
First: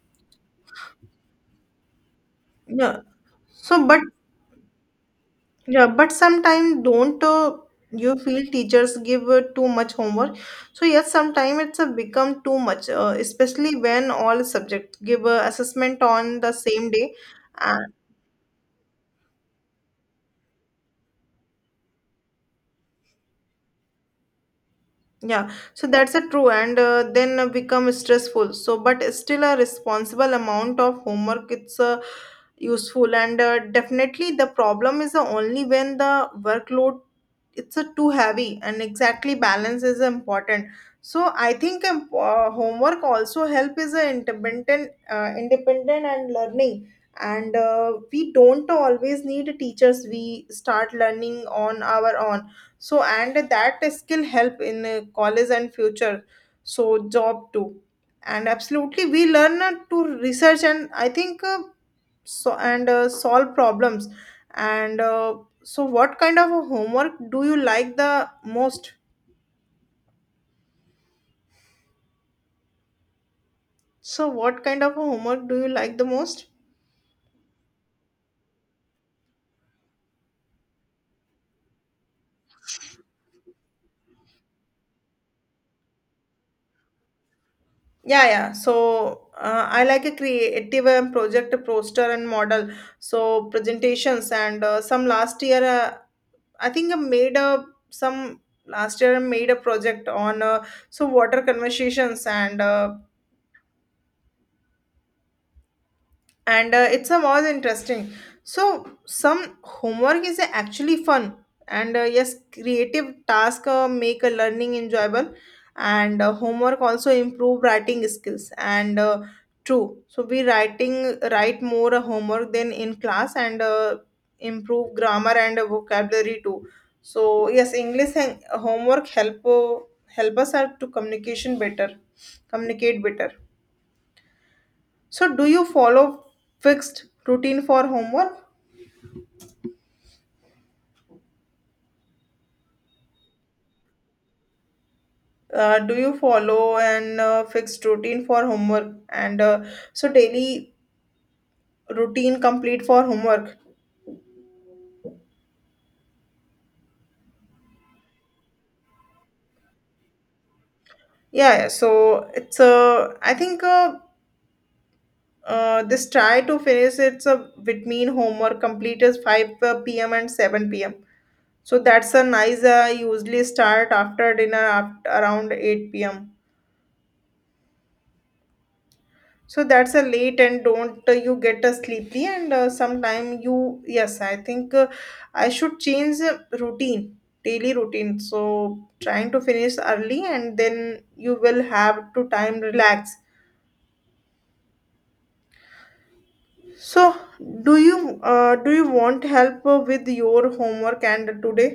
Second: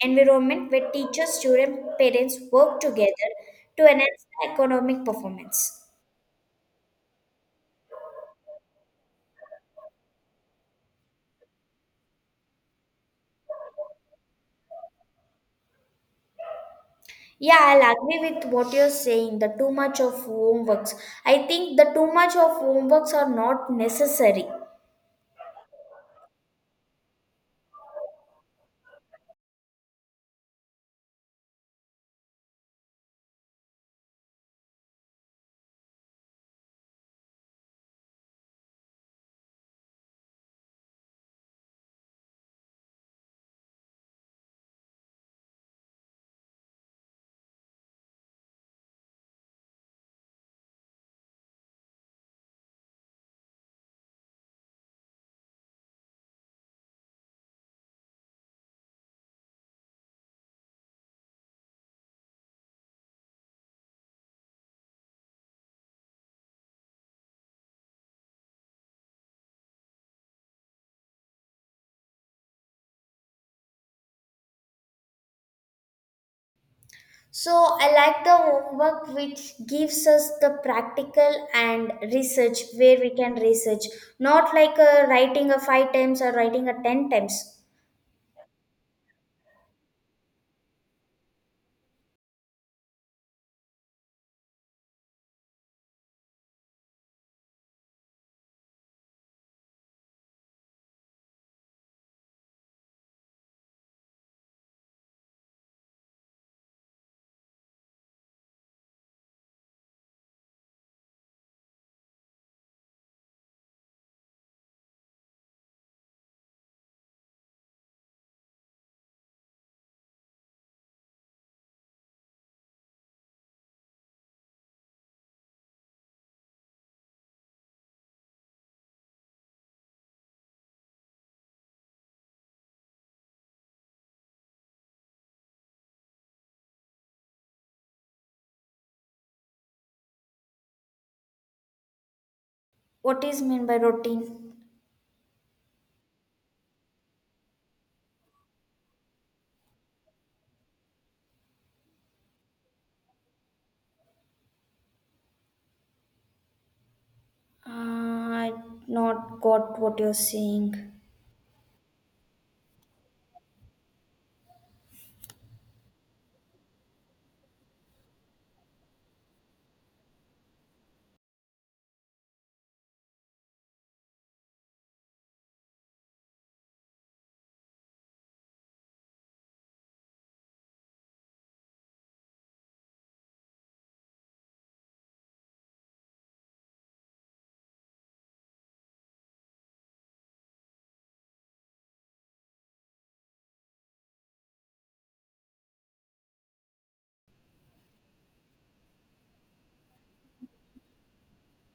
B: environment where teachers, students, parents work
A: Yeah.
B: together to
A: So, but
B: enhance the economic performance.
A: yeah, but sometimes don't uh, you feel teachers give uh, too much homework? So yes, sometimes it's uh, become too much, uh, especially when all subjects give uh, assessment on the same day.
B: Yeah,
A: Uh,
B: I'll agree with what you're saying. The too much of homeworks. I think the too much of homeworks are not necessary.
A: yeah, so that's a true, and uh, then uh, become stressful. So, but still a responsible amount of homework. It's uh, useful and uh, definitely the problem is uh, only when the workload it's a too heavy and exactly balance is important. So I think um, uh, homework also help is a independent uh, independent and learning and uh, we don't always need teachers, we start learning on our own. So and that skill help in uh, college and future, so job too. And absolutely we learn uh, to research and I think uh, so and uh, solve problems and uh, so, what kind of a homework do you like the most? So, what kind of a homework do you like the most?
B: So I like the homework which gives us the practical and research where we can research, not like uh, writing a five times or writing a ten times.
A: Yeah, yeah. So, uh, I like a creative and project poster and model. So, presentations and uh, some last year, uh, I think I made a some last year I made a project on uh, so water conversations and uh, and uh, it's a more interesting. So some homework is actually fun and uh, yes creative task uh, make a learning enjoyable and uh, homework also improve writing skills and uh, true so we writing write more uh, homework than in class and uh, improve grammar and uh, vocabulary too. So yes english and homework help uh, help us out to communication better, communicate better. So, do you follow fixed routine for homework?
B: What is meant by routine?
A: Uh, do you follow an uh, fixed routine for homework and uh, so daily routine complete for homework?
B: Uh, I not got what you're saying.
A: Yeah, yeah. So it's uh, I think uh, uh, this try to finish it's a between homework complete is five p m and seven p m. So that's a nice. Uh, usually start after dinner after around eight p m. So that's a late and don't uh, you get a sleepy and uh, sometime you yes I think uh, I should change uh, routine daily routine, so trying to finish early and then you will have to time relax. So do you uh, do you want help uh, with your homework and today?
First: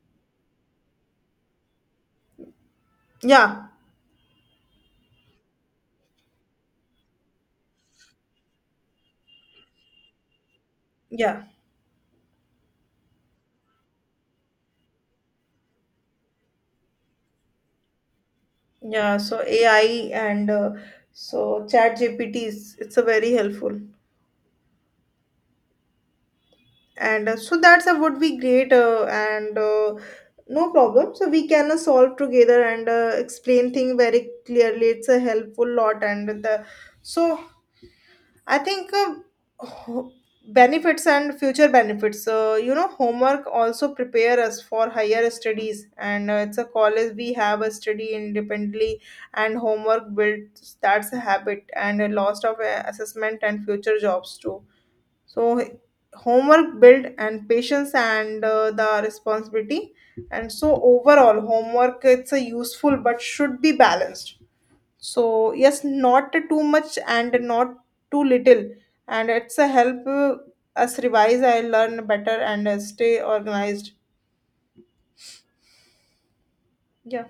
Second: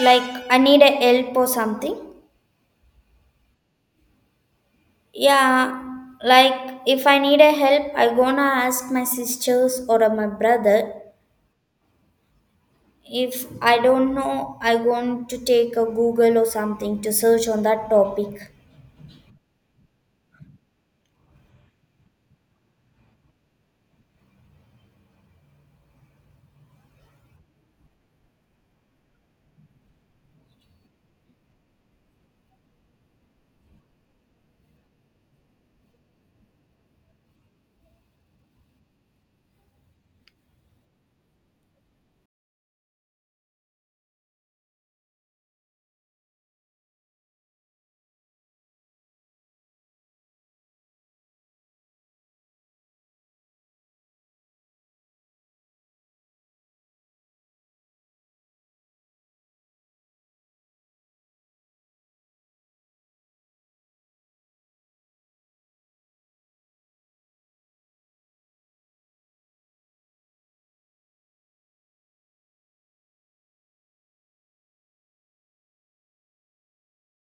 B: Like I need a help or something.
A: Yeah.
B: Yeah, like if I need a help, I gonna ask my sisters or my brother.
A: Yeah.
B: If I don't know, I going to take a Google or something to search on that topic.
A: Yeah, so A I and uh, so chat G P T is it's a very helpful and uh, so that's a would be great uh, and uh, no problem. So we can uh, solve together and uh, explain thing very clearly. It's a helpful lot and the so I think uh, ho- benefits and future benefits. So you know, homework also prepare us for higher studies, and uh, it's a college we have a study independently, and homework builds that's a habit and a loss of uh, assessment and future jobs too. So h- homework build and patience and uh, the responsibility and so overall homework it's a useful but should be balanced. So yes, not too much and not too little. And it's a help uh, us revise I learn better and uh, stay organized. Yeah.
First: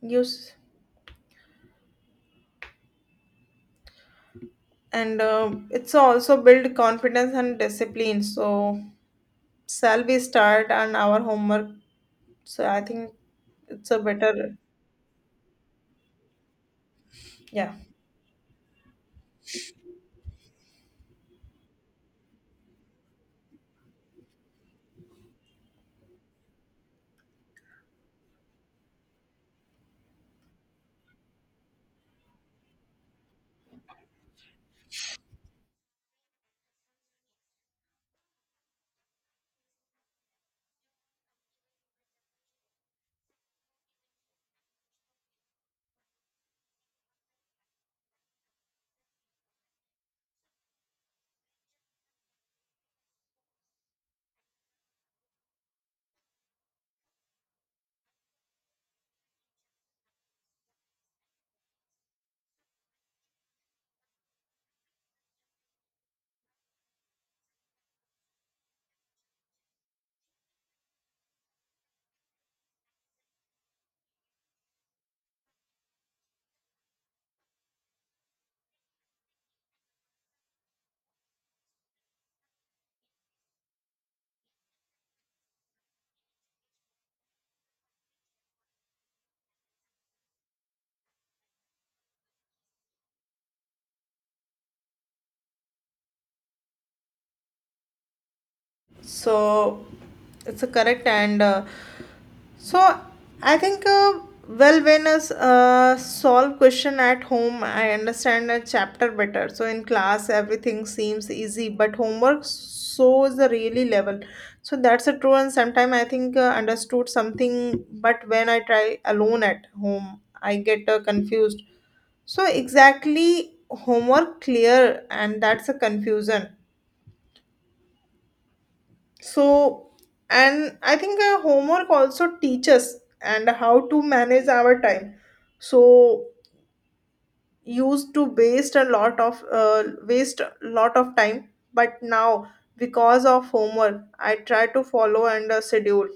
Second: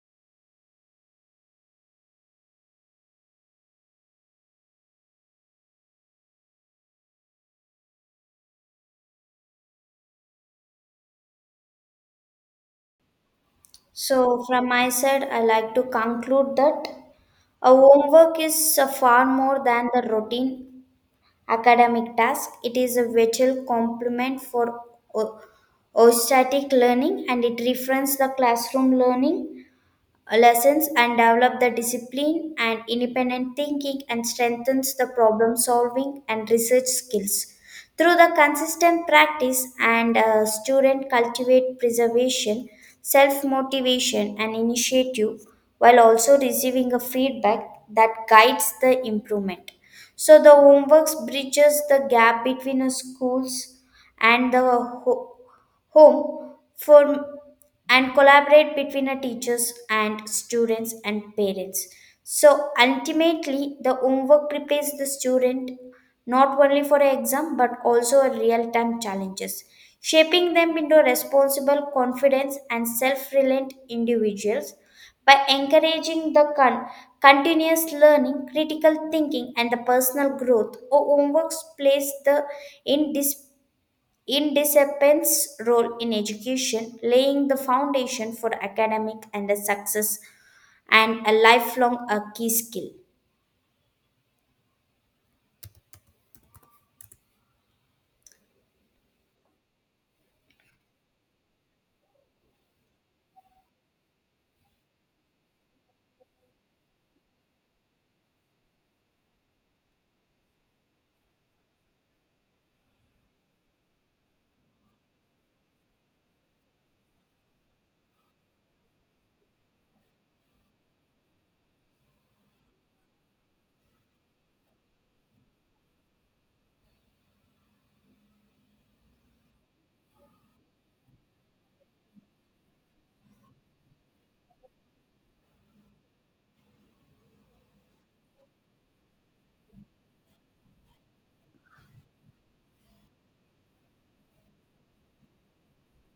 A: Use and uh, it's also build confidence and discipline. So shall we start on our homework? So I think it's a better.
B: So from my side, I like to conclude that
A: Yeah
B: a homework is uh, far more than the routine academic task. It is a vital complement for o- ostatic learning and it refers the classroom learning lessons and develop the discipline and independent thinking and strengthens the problem solving and research skills through the consistent practice and uh, student cultivate preservation, self motivation and initiative, while also receiving a feedback that guides the improvement. So the homeworks bridges the gap between a schools and the ho- home for and collaborate between the teachers and students and parents. So ultimately the homework prepares the student not only for an exam but also a real time challenges, shaping them into responsible, confident and self-reliant individuals. By encouraging the con- continuous learning, critical thinking and the personal growth, homework plays the indispensable Independence role in education, laying the foundation for academic and the success and a lifelong a key skill.
A: so it's a correct and uh, so I think uh, well when us uh, solve question at home I understand a chapter better, so in class everything seems easy but homework shows the really level. So that's a true and sometimes i think uh, understood something but when I try alone at home i get uh, confused. So exactly homework clear and that's a confusion. So, and I think our homework also teaches and how to manage our time. So, used to waste a lot of uh, waste a lot of time, but now because of homework, I try to follow and uh, schedule.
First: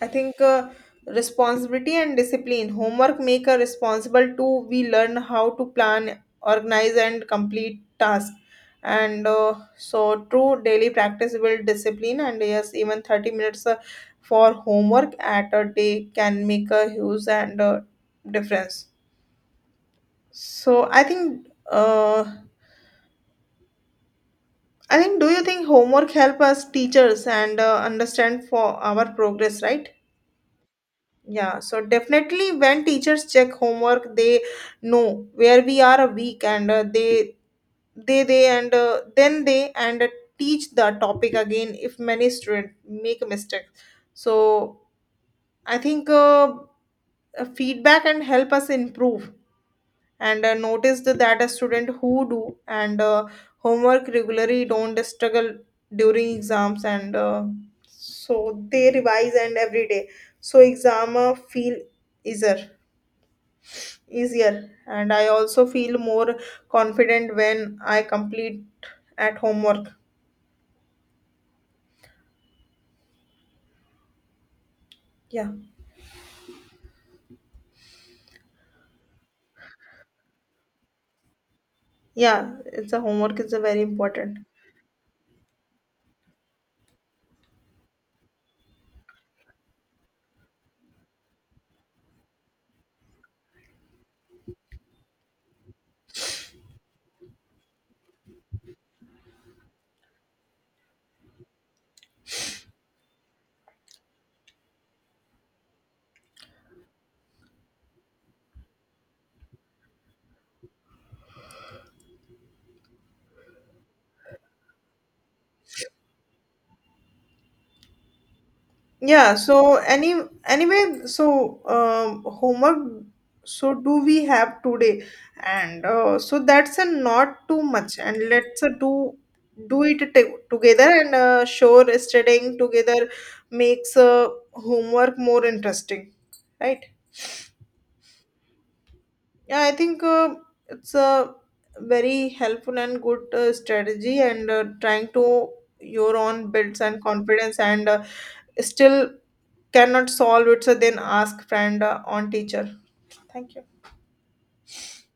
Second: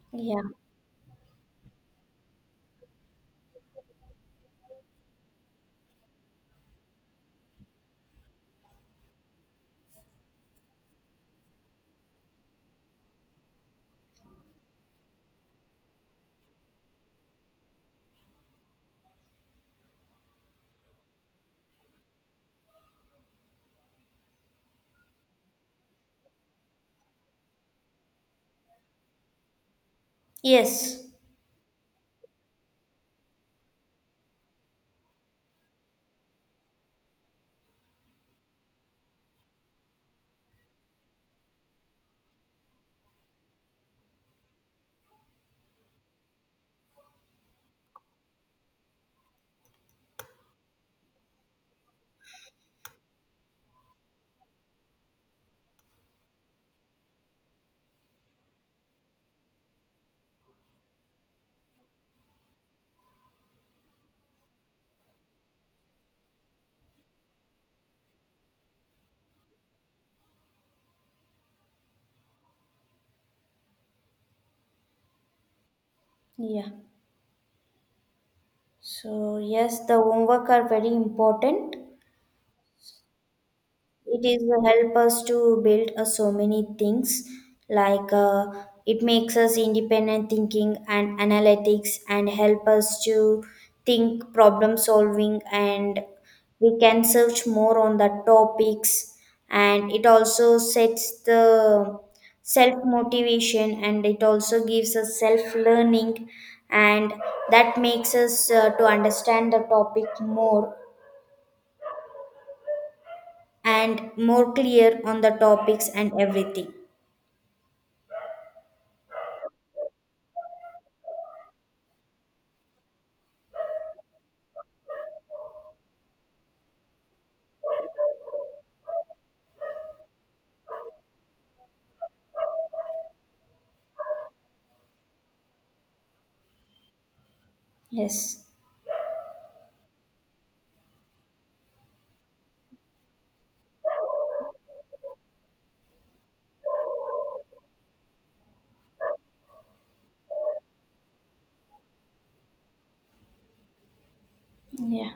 A: I think
B: Yeah.
A: uh, Responsibility and discipline. Homework make a responsible too. We learn how to plan, organize, and complete tasks. And uh, So, true daily practice will discipline. And yes, even thirty minutes uh, for homework at a day can make a huge and uh, difference. So, I think. Uh, I think. Do you think homework help us teachers and uh, understand for our progress? Right.
B: Yes.
A: Yeah, so definitely when teachers check homework, they know where we are a week and uh, they they they and uh, then they and uh, teach the topic again if many students make a mistake. So I think uh, uh, feedback and help us improve and uh, notice that a student who do and uh, homework regularly don't struggle during exams and uh, so they revise and every day. So exam uh, feel easier. Easier and I also feel more confident when I complete at homework. Yeah.
B: Yeah. So yes, the homework are very important.
A: Yeah it's a homework is a very
B: It
A: important.
B: is help us to build uh, so many things, like uh, it makes us independent thinking and analytics and help us to think problem solving and we can search more on the topics. And it also sets the self motivation and it also gives us self learning. And that makes us uh, to understand the topic more and more clear on the topics and everything.
A: Yeah so any anyway so um, homework so do we have today and uh, so that's a not too much and let's uh, do do it t- together and uh, sure studying together makes uh, homework more interesting, right?
B: Yes.
A: Yeah, I think uh, it's a very helpful and good uh, strategy, and uh, trying to your own builds and confidence, and uh, still cannot solve it. So then ask friend uh, on teacher. Thank you.
B: Yeah.